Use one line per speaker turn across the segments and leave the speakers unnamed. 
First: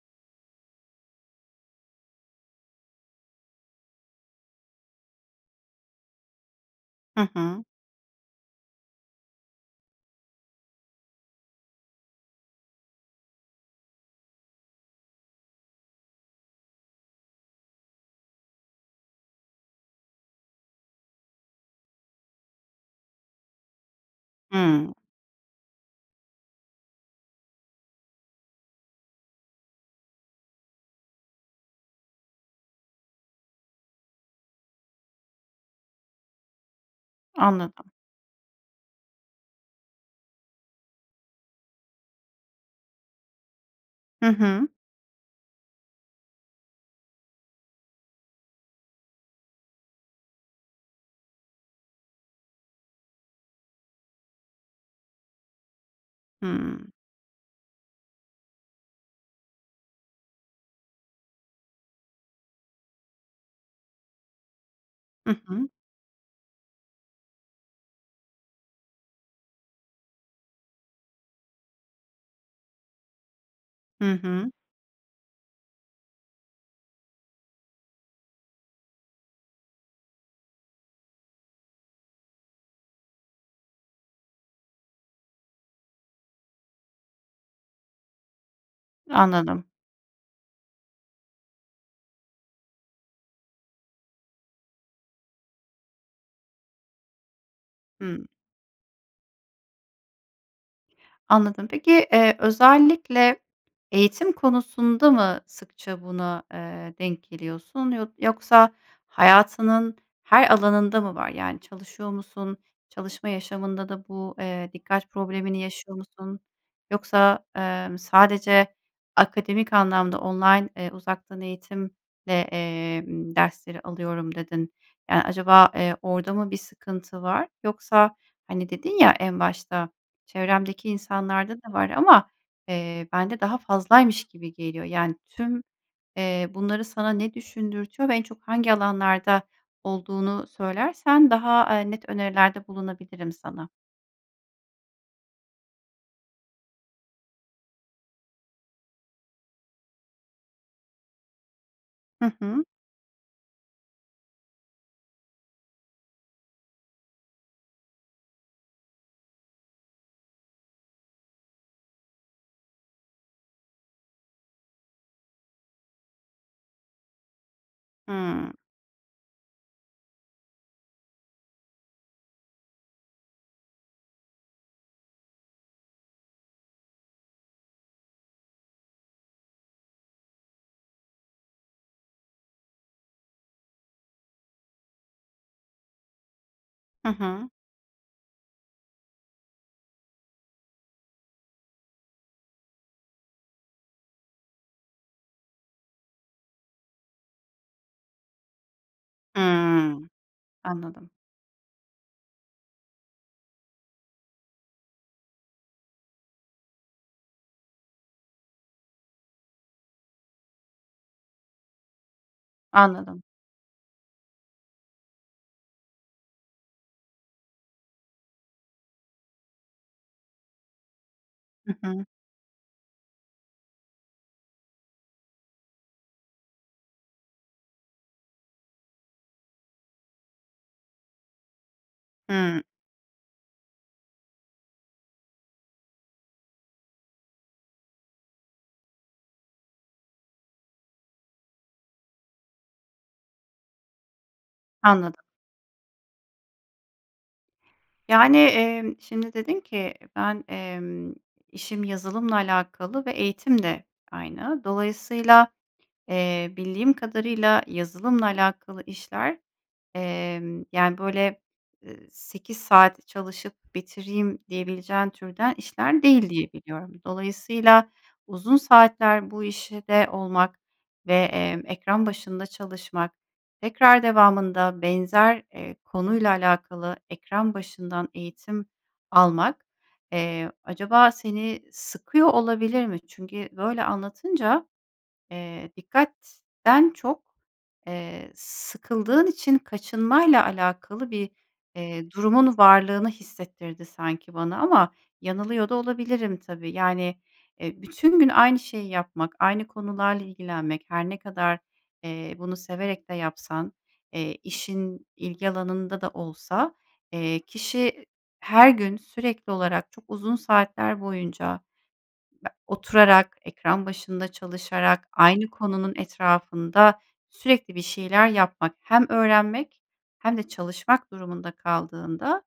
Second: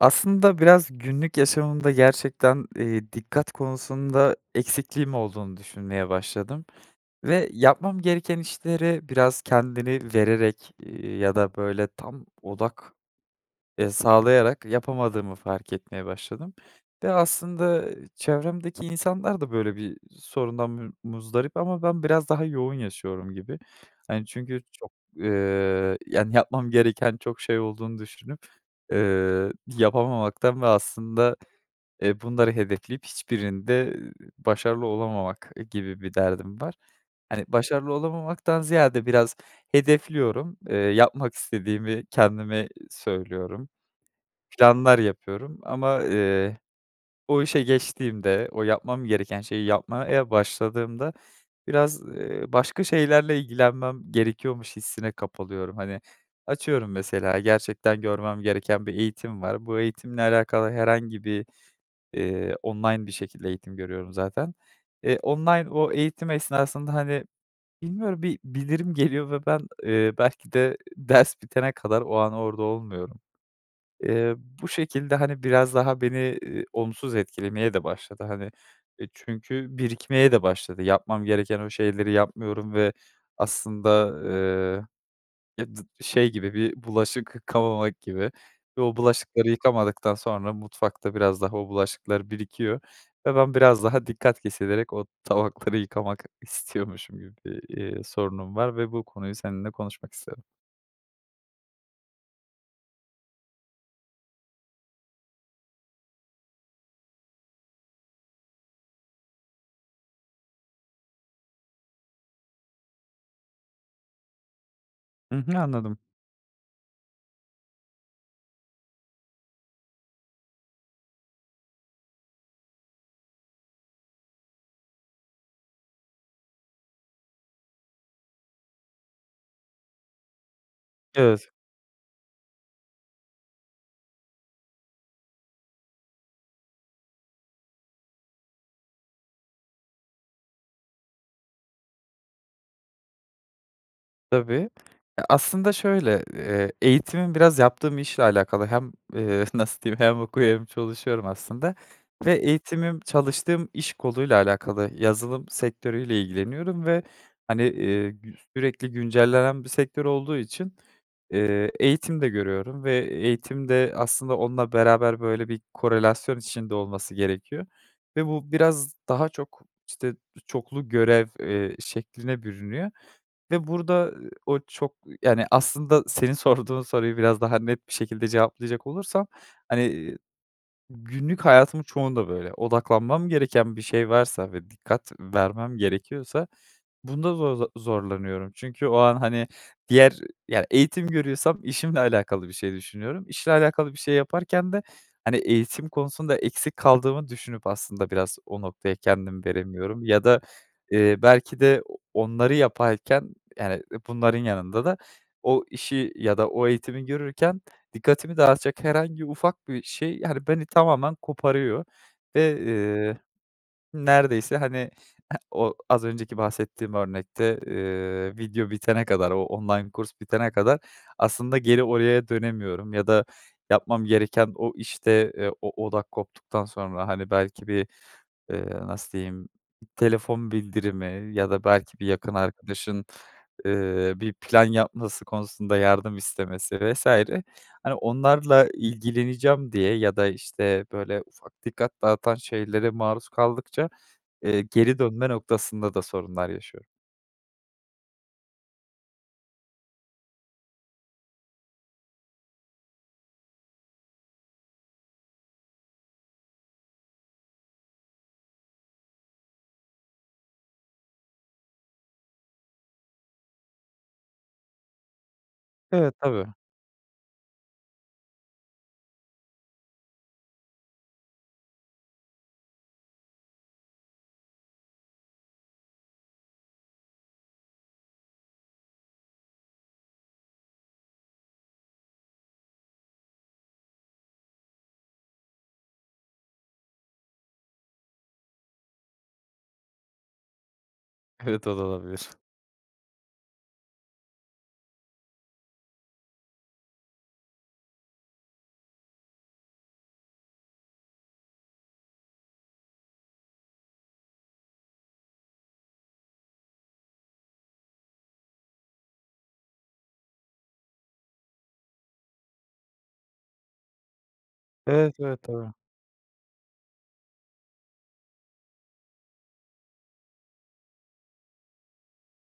Aslında biraz günlük yaşamımda gerçekten, eee, dikkat konusunda eksikliğim olduğunu düşünmeye başladım
Hı
ve
hı.
yapmam gereken işleri biraz kendini vererek, eee, ya da böyle tam odak, eee, sağlayarak yapamadığımı fark etmeye başladım ve aslında, çevremdeki insanlar da böyle bir sorundan mü muzdarip ama ben biraz daha yoğun yaşıyorum gibi. Hani, çünkü, çok,
Hımm.
eee, yani, yapmam gereken çok şey olduğunu düşünüp, eee, yapamamaktan ve aslında, eee, bunları hedefleyip, hiçbirinde başarılı olamamak gibi bir derdim var. Hani,
Anladım.
başarılı olamamaktan ziyade, biraz hedefliyorum. Eee, yapmak istediğimi kendime söylüyorum,
Hı hı.
planlar yapıyorum ama, eee, o işe geçtiğimde, o yapmam gereken şeyi yapmaya başladığımda biraz, eee, başka şeylerle ilgilenmem gerekiyormuş hissine kapılıyorum. Hani, açıyorum
Hımm.
mesela gerçekten görmem gereken bir eğitim var. Bu eğitimle alakalı herhangi bir, eee, online bir şekilde eğitim görüyorum zaten. Eee,
Hı hı.
online o eğitim esnasında, hani, bilmiyorum bir bildirim geliyor ve ben, eee, belki de ders bitene kadar o an orada olmuyorum.
Hı
Eee,
hı.
bu şekilde, hani, biraz daha beni, eee, olumsuz etkilemeye de başladı, hani, e, çünkü birikmeye de başladı. Yapmam gereken o şeyleri yapmıyorum ve aslında, eee, e dı şey gibi bir bulaşık yıkamamak gibi ve o bulaşıkları
Anladım.
yıkamadıktan sonra mutfakta biraz daha o bulaşıklar birikiyor ve ben biraz daha dikkat kesilerek o tabakları yıkamak istiyormuşum gibi bir, eee,
Hımm.
sorunum var ve bu konuyu seninle konuşmak istedim.
Anladım. Peki, eee, özellikle eğitim konusunda mı sıkça buna, eee, denk geliyorsun, yod yoksa hayatının her alanında mı var? Yani çalışıyor musun? Çalışma yaşamında da bu, eee, dikkat
Hı hı.
problemini yaşıyor
Anladım.
musun? Yoksa, emm, sadece akademik anlamda "Online, ııı, uzaktan eğitimle, eee, dersleri alıyorum." dedin. Yani acaba, eee, orada mı bir sıkıntı var? Yoksa, hani, dedin ya, en başta; çevremdeki
Evet.
insanlarda da var ama, eee, bende daha fazlaymış gibi geliyor. Yani tüm, eee, bunları sana ne düşündürtüyor ve en çok hangi alanlarda olduğunu söylersen; daha, eee, net önerilerde bulunabilirim sana.
Tabii ya aslında şöyle, eee, eğitimim biraz yaptığım işle alakalı hem, eee, nasıl diyeyim hem okuyor hem çalışıyorum aslında.
Hı
Ve
hı.
eğitimim çalıştığım iş koluyla alakalı, yazılım sektörüyle ilgileniyorum ve hani, eee, gü sürekli güncellenen bir sektör olduğu için, eee, eğitim de görüyorum ve eğitim de aslında onunla beraber böyle bir korelasyon içinde olması gerekiyor ve bu
Hımm.
biraz daha çok işte çoklu görev, eee, şekline bürünüyor ve burada o çok yani aslında, senin sorduğun soruyu biraz daha net bir şekilde cevaplayacak olursam, hani günlük hayatımın çoğunda böyle, odaklanmam gereken bir şey varsa ve dikkat vermem gerekiyorsa,
Hı
bunda
hı.
zo zor zorlanıyorum. Çünkü o an, hani, diğer yani eğitim görüyorsam işimle alakalı bir şey düşünüyorum. İşle alakalı bir şey yaparken de, hani, eğitim konusunda eksik kaldığımı düşünüp aslında biraz o noktaya kendimi veremiyorum
Hımm.
ya da,
Anladım.
eee, belki de onları yaparken, yani, bunların yanında da o işi ya da o eğitimi görürken, dikkatimi dağıtacak herhangi ufak bir şey, yani, beni tamamen koparıyor. Ve, eee,
Anladım.
neredeyse hani eee, o az önceki bahsettiğim örnekte, eee, video bitene kadar, o online kurs bitene kadar, aslında
Hı
geri
hı.
oraya dönemiyorum ya da yapmam gereken o işte, eee, o odak koptuktan sonra hani belki bir, eee, nasıl diyeyim, telefon bildirimi ya da belki bir yakın
Hımm.
arkadaşın, eee, bir plan yapması konusunda yardım istemesi vs. hani, onlarla ilgileneceğim diye ya da işte böyle, ufak dikkat dağıtan şeylere maruz kaldıkça, eee, geri
Anladım.
dönme noktasında da sorunlar yaşıyorum.
Yani, emm, şimdi dedin ki ben, emm, işim yazılımla alakalı ve eğitim de aynı. Dolayısıyla, eee, bildiğim kadarıyla yazılımla alakalı işler, emm, yani, böyle, ııı, 8 saat çalışıp bitireyim, diyebileceğin türden işler
Evet,
değil
tabii.
diye biliyorum. Dolayısıyla, uzun saatler bu işte olmak ve, emm, ekran başında çalışmak tekrar devamında benzer, eee, konuyla alakalı, ekran başından eğitim almak, eee, acaba seni sıkıyor olabilir mi? Çünkü böyle anlatınca, eee, dikkatten çok, eee, sıkıldığın için kaçınmayla alakalı bir,
Evet o da
eee,
olabilir.
durumun varlığını hissettirdi sanki bana ama yanılıyor da olabilirim tabii, yani, eee, bütün gün aynı şeyi yapmak, aynı konularla ilgilenmek her ne kadar, eee, bunu severek de yapsan, eee, işin ilgi alanında da olsa, eee, kişi, her gün sürekli olarak çok uzun saatler boyunca be oturarak, ekran başında çalışarak,
Evet evet
aynı
tabii.
konunun etrafında sürekli bir şeyler yapmak hem öğrenmek hem de çalışmak durumunda kaldığında,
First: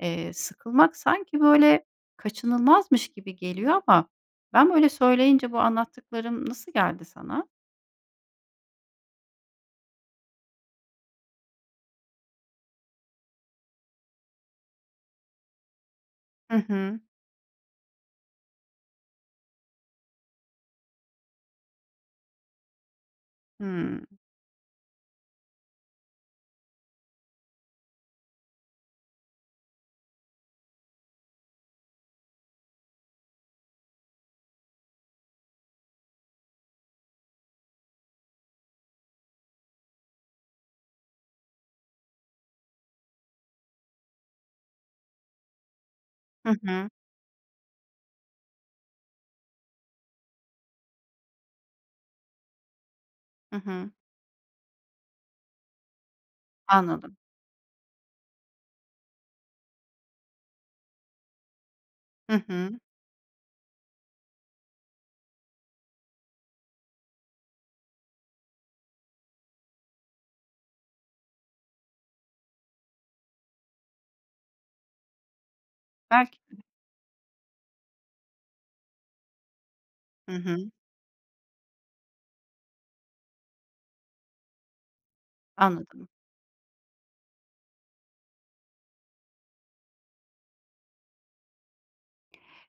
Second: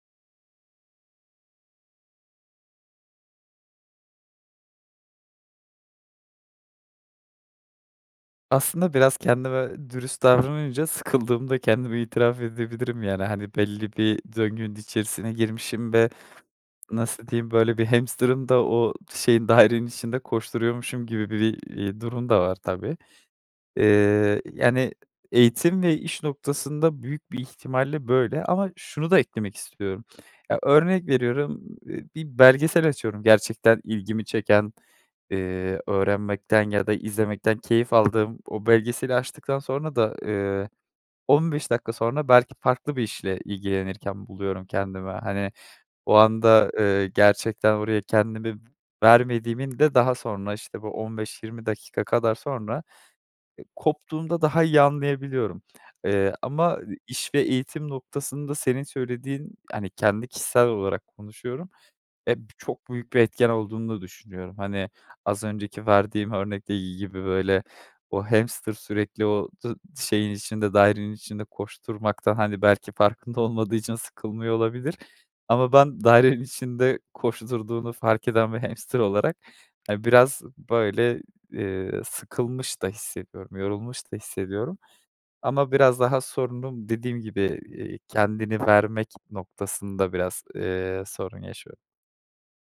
eee, sıkılmak sanki böyle kaçınılmazmış gibi geliyor ama ben böyle söyleyince bu anlattıklarım nasıl geldi sana?
Aslında biraz kendime dürüst davranınca sıkıldığımda kendimi itiraf edebilirim. Yani, hani, belli bir döngünün içerisine girmişim ve
Hı hı.
nasıl diyeyim böyle bir hamsterın da o şeyin dairenin içinde koşturuyormuşum gibi bir, iii, durum da var tabii.
Hımm.
Eee, yani eğitim ve iş noktasında büyük bir ihtimalle böyle ama şunu da eklemek istiyorum. Ya, örnek veriyorum, eee, bir belgesel açıyorum gerçekten ilgimi çeken, eee, öğrenmekten ya da izlemekten keyif aldığım o belgeseli açtıktan sonra da, eee, 15 dakika sonra belki farklı bir işle ilgilenirken buluyorum kendimi. Hani, o
Hı
anda,
hı.
eee, gerçekten oraya kendimi vermediğimin de daha sonra işte bu 15-20 dakika kadar sonra
Hı hı.
koptuğumda daha iyi anlayabiliyorum, eee, ama
Anladım.
iş ve eğitim noktasında, senin söylediğin, hani, kendi kişisel olarak konuşuyorum.
Hı
Eee, b
hı.
çok büyük bir etken olduğunu da düşünüyorum. Hani, az önceki verdiğim örnekteki gibi böyle, o hamster sürekli o dı şeyin içinde, dairenin içinde koşturmaktan, hani, belki farkında olmadığı için sıkılmıyor olabilir ama ben
Belki
dairenin
de.
içinde koşturduğunu fark eden bir hamster olarak, eee,
Hı
biraz
hı.
böyle, eee, sıkılmış da hissediyorum, yorulmuş da hissediyorum ama biraz
Anladım.
daha sorunum dediğim gibi, eee, kendini vermek noktasında biraz, eee, sorun yaşıyorum.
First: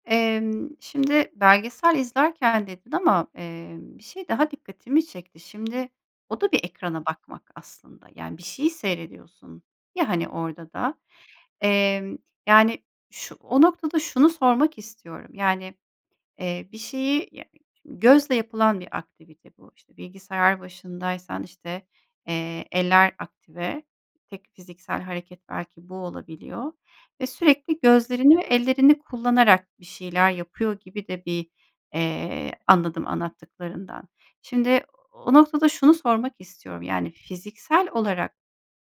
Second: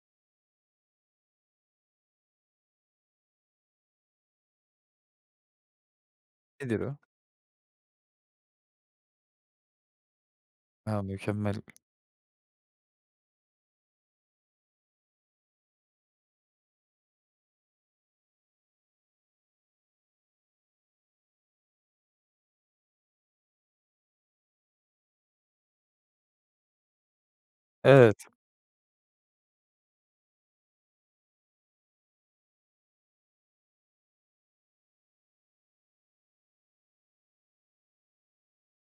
Emm, şimdi belgesel izlerken dedin ama, eee, bir şey daha dikkatimi çekti. Şimdi, o da bir
Nedir o?
ekrana bakmak aslında. Yani, bir şeyi seyrediyorsun ya, hani, orada da,
A, mükemmel.
emm, yani, şu o noktada şunu sormak istiyorum. Yani, eee, bir şeyi ya e ç gözle yapılan bir aktivite bu. İşte, bilgisayar başındaysan, işte, eee, eller aktive, tek fiziksel hareket belki bu olabiliyor ve sürekli
Evet.
gözlerini ve ellerini kullanarak bir şeyler yapıyor gibi de bir, eee, anladım anlattıklarından. Şimdi o noktada şunu sormak istiyorum. Yani, fiziksel olarak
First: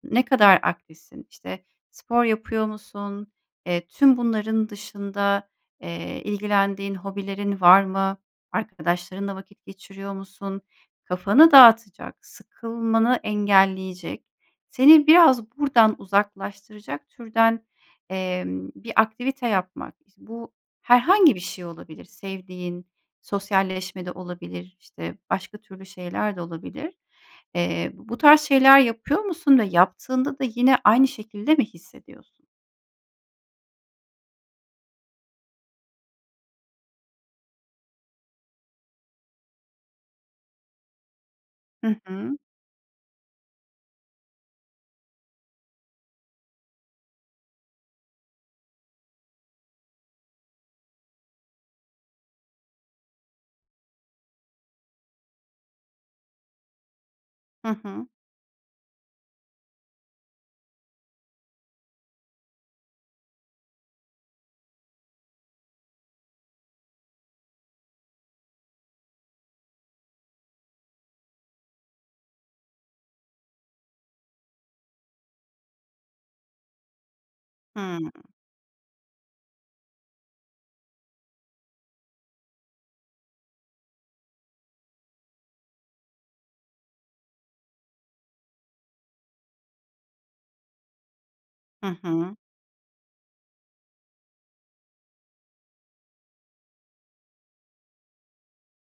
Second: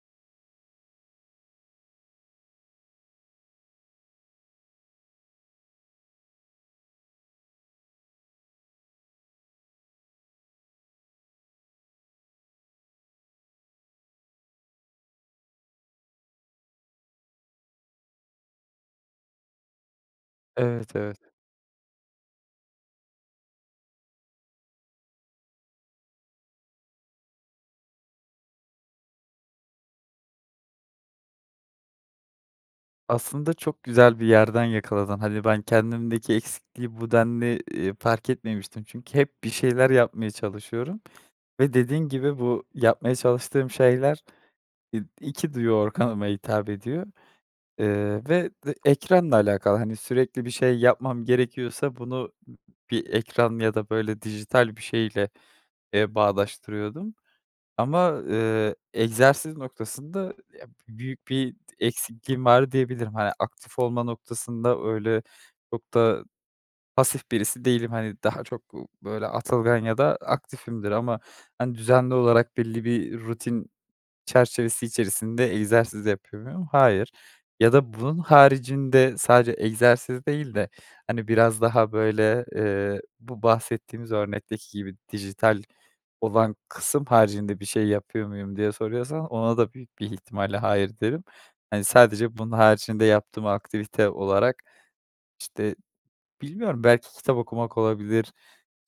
ne kadar aktifsin? İşte, spor yapıyor musun? Eee, tüm bunların dışında, eee, ilgilendiğin hobilerin var mı? Arkadaşlarınla vakit geçiriyor musun? Kafanı dağıtacak sıkılmanı engelleyecek seni biraz buradan uzaklaştıracak türden, emm, bir aktivite yapmak. İş bu
Evet, evet.
herhangi bir şey olabilir sevdiğin, sosyalleşme de olabilir, işte, başka türlü şeyler de olabilir. Eee, bu bu tarz şeyler yapıyor musun ve yaptığında da yine aynı şekilde mi hissediyorsun?
Aslında çok güzel bir yerden yakaladın, hani, ben kendimdeki eksikliği bu denli, eee, fark etmemiştim. Çünkü hep bir şeyler yapmaya çalışıyorum ve,
Hı
dediğin
hı.
gibi, bu yapmaya çalıştığım şeyler, eee, 2 duyu organıma hitap ediyor. Eee, ve ve ekranla alakalı, hani, sürekli bir şey yapmam gerekiyorsa bunu ı bir ekran ya da böyle dijital bir şeyle, eee, bağdaştırıyordum
Hı hı.
ama, eee, egzersiz noktasında, ya büyük bir d eksikliğim var diyebilirim. Hani, aktif olma noktasında öyle çok da pasif birisi değilim. Hani, daha çok, ııı, böyle atılgan ya da aktifimdir ama, hani, düzenli olarak belli bir rutin çerçevesi içerisinde egzersiz yapıyor muyum? Hayır ya da
Hıı.
bunun haricinde sadece egzersiz değil de, hani, biraz daha böyle, eee, bu bahsettiğimiz örnekteki gibi dijital olan kısım haricinde bir şey yapıyor muyum diye soruyorsan? Ona da büyük bir ihtimalle hayır derim. Hani,
Hı hı.
sadece bunun haricinde yaptığım aktivite olarak, işte, bilmiyorum belki kitap okumak olabilir,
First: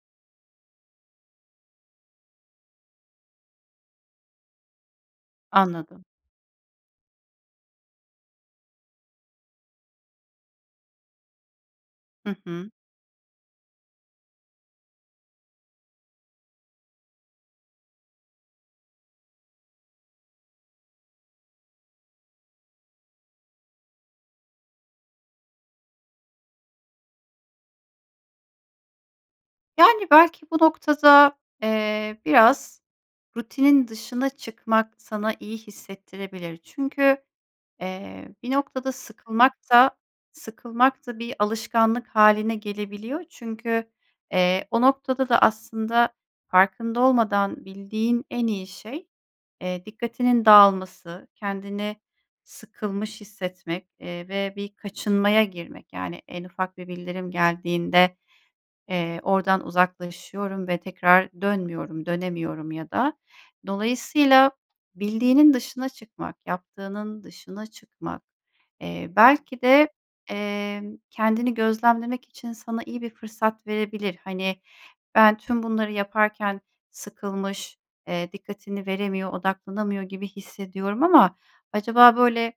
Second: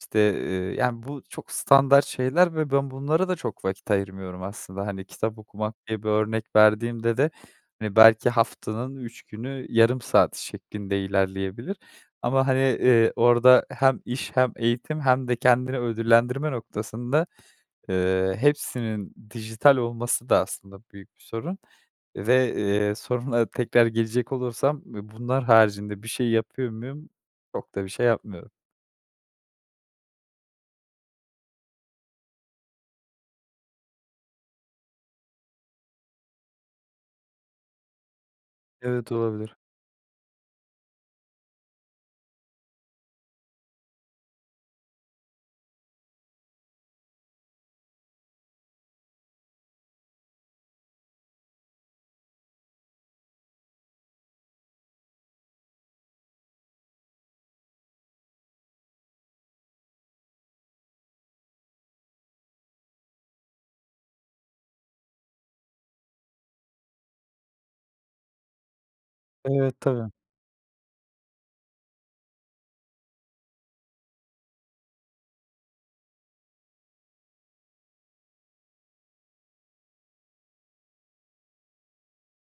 işte, eee, yani bu çok standart şeyler ve ben bunlara da çok vakit ayırmıyorum aslında. Hani, kitap okumak diye
Anladım.
bir örnek verdiğimde de, hani, belki haftanın 3 günü, yarım saat şeklinde ilerleyebilir
Hı
ama, hani,
hı.
eee, orada hem iş hem eğitim hem de kendini ödüllendirme noktasında, eee, hepsinin dijital olması da aslında büyük bir sorun ve, eee, soruna tekrar gelecek olursam, bunlar haricinde bir şey yapıyor muyum? Çok da bir şey yapmıyorum.
Yani, belki bu noktada, eee, biraz rutinin dışına çıkmak sana iyi hissettirebilir. Çünkü, eee, bir noktada
Evet,
sıkılmak
olabilir.
da sıkılmak da bir alışkanlık hâline gelebiliyor. Çünkü, eee, o noktada da aslında farkında olmadan bildiğin en iyi şey, eee, dikkatinin dağılması, kendini sıkılmış hissetmek, eee, ve bir kaçınmaya girmek. Yani en ufak bir bildirim geldiğinde, eee, oradan uzaklaşıyorum ve tekrar dönmüyorum, dönemiyorum ya da. Dolayısıyla bildiğinin dışına çıkmak, yaptığının dışına çıkmak, eee, belki
Evet,
de,
tabii.
emm, kendini gözlemlemek için sana iyi bir fırsat verebilir. Hani, ben tüm bunları yaparken sıkılmış, eee, dikkatini veremiyor, odaklanamıyor gibi hissediyorum ama acaba böyle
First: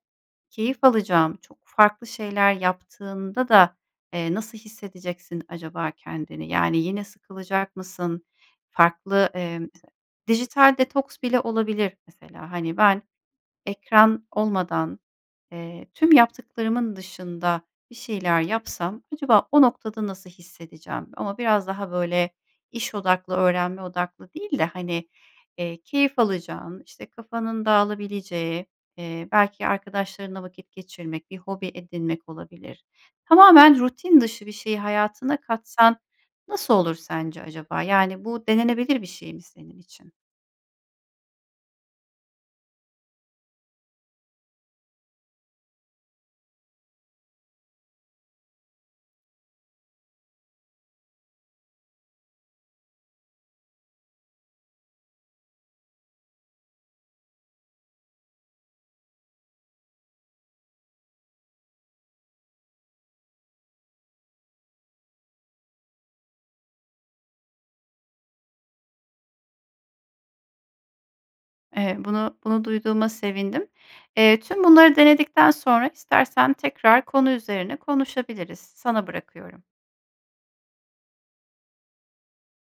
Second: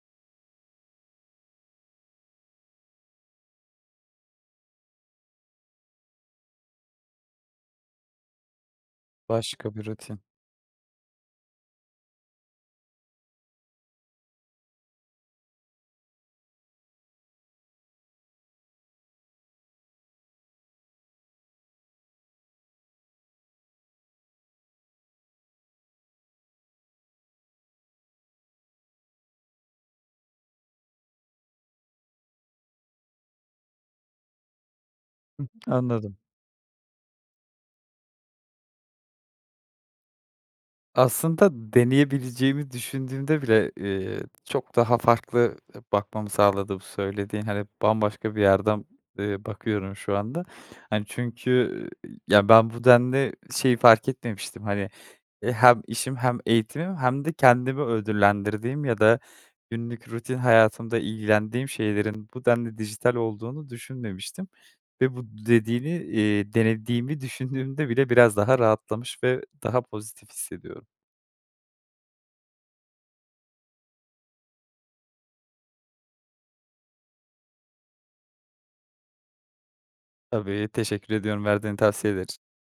keyif alacağım, çok farklı şeyler yaptığında da, eee, nasıl hissedeceksin acaba kendini? Yani yine sıkılacak mısın, farklı, emm,
Başka bir rutin.
dijital detoks bile olabilir mesela. Hani, ben ekran olmadan, eee, tüm yaptıklarımın dışında bir şeyler yapsam acaba o noktada nasıl hissedeceğim? Ama biraz daha böyle iş odaklı, öğrenme odaklı değil de, hani, eee, keyif alacağın, işte, kafanın dağılabileceği, eee, belki arkadaşlarınla vakit geçirmek, bir hobi edinmek olabilir. Tamamen rutin dışı bir şeyi hayatına
Hı hı,
katsan
anladım.
nasıl olur sence acaba? Yani, bu denenebilir bir şey mi senin için?
Aslında deneyebileceğimi düşündüğümde bile, eee, çok daha farklı, eee, bakmamı sağladı bu söylediğin. Hani, bambaşka bir yerden, eee, bakıyorum şu anda. Hani, çünkü, eee, ya, ben bu denli şeyi fark etmemiştim. Hani, eee, hem işim hem eğitimim hem de kendimi ödüllendirdiğim ya da günlük rutin hayatımda ilgilendiğim şeylerin bu denli dijital olduğunu düşünmemiştim. Ve bu dediğini, eee, denediğimi düşündüğümde bile biraz daha rahatlamış ve daha pozitif hissediyorum.
Eee, bunu bunu duyduğuma sevindim. Eee, tüm bunları denedikten sonra, istersen tekrar konu üzerine konuşabiliriz. Sana bırakıyorum.
Tabii. Teşekkür ediyorum verdiğin tavsiyeler i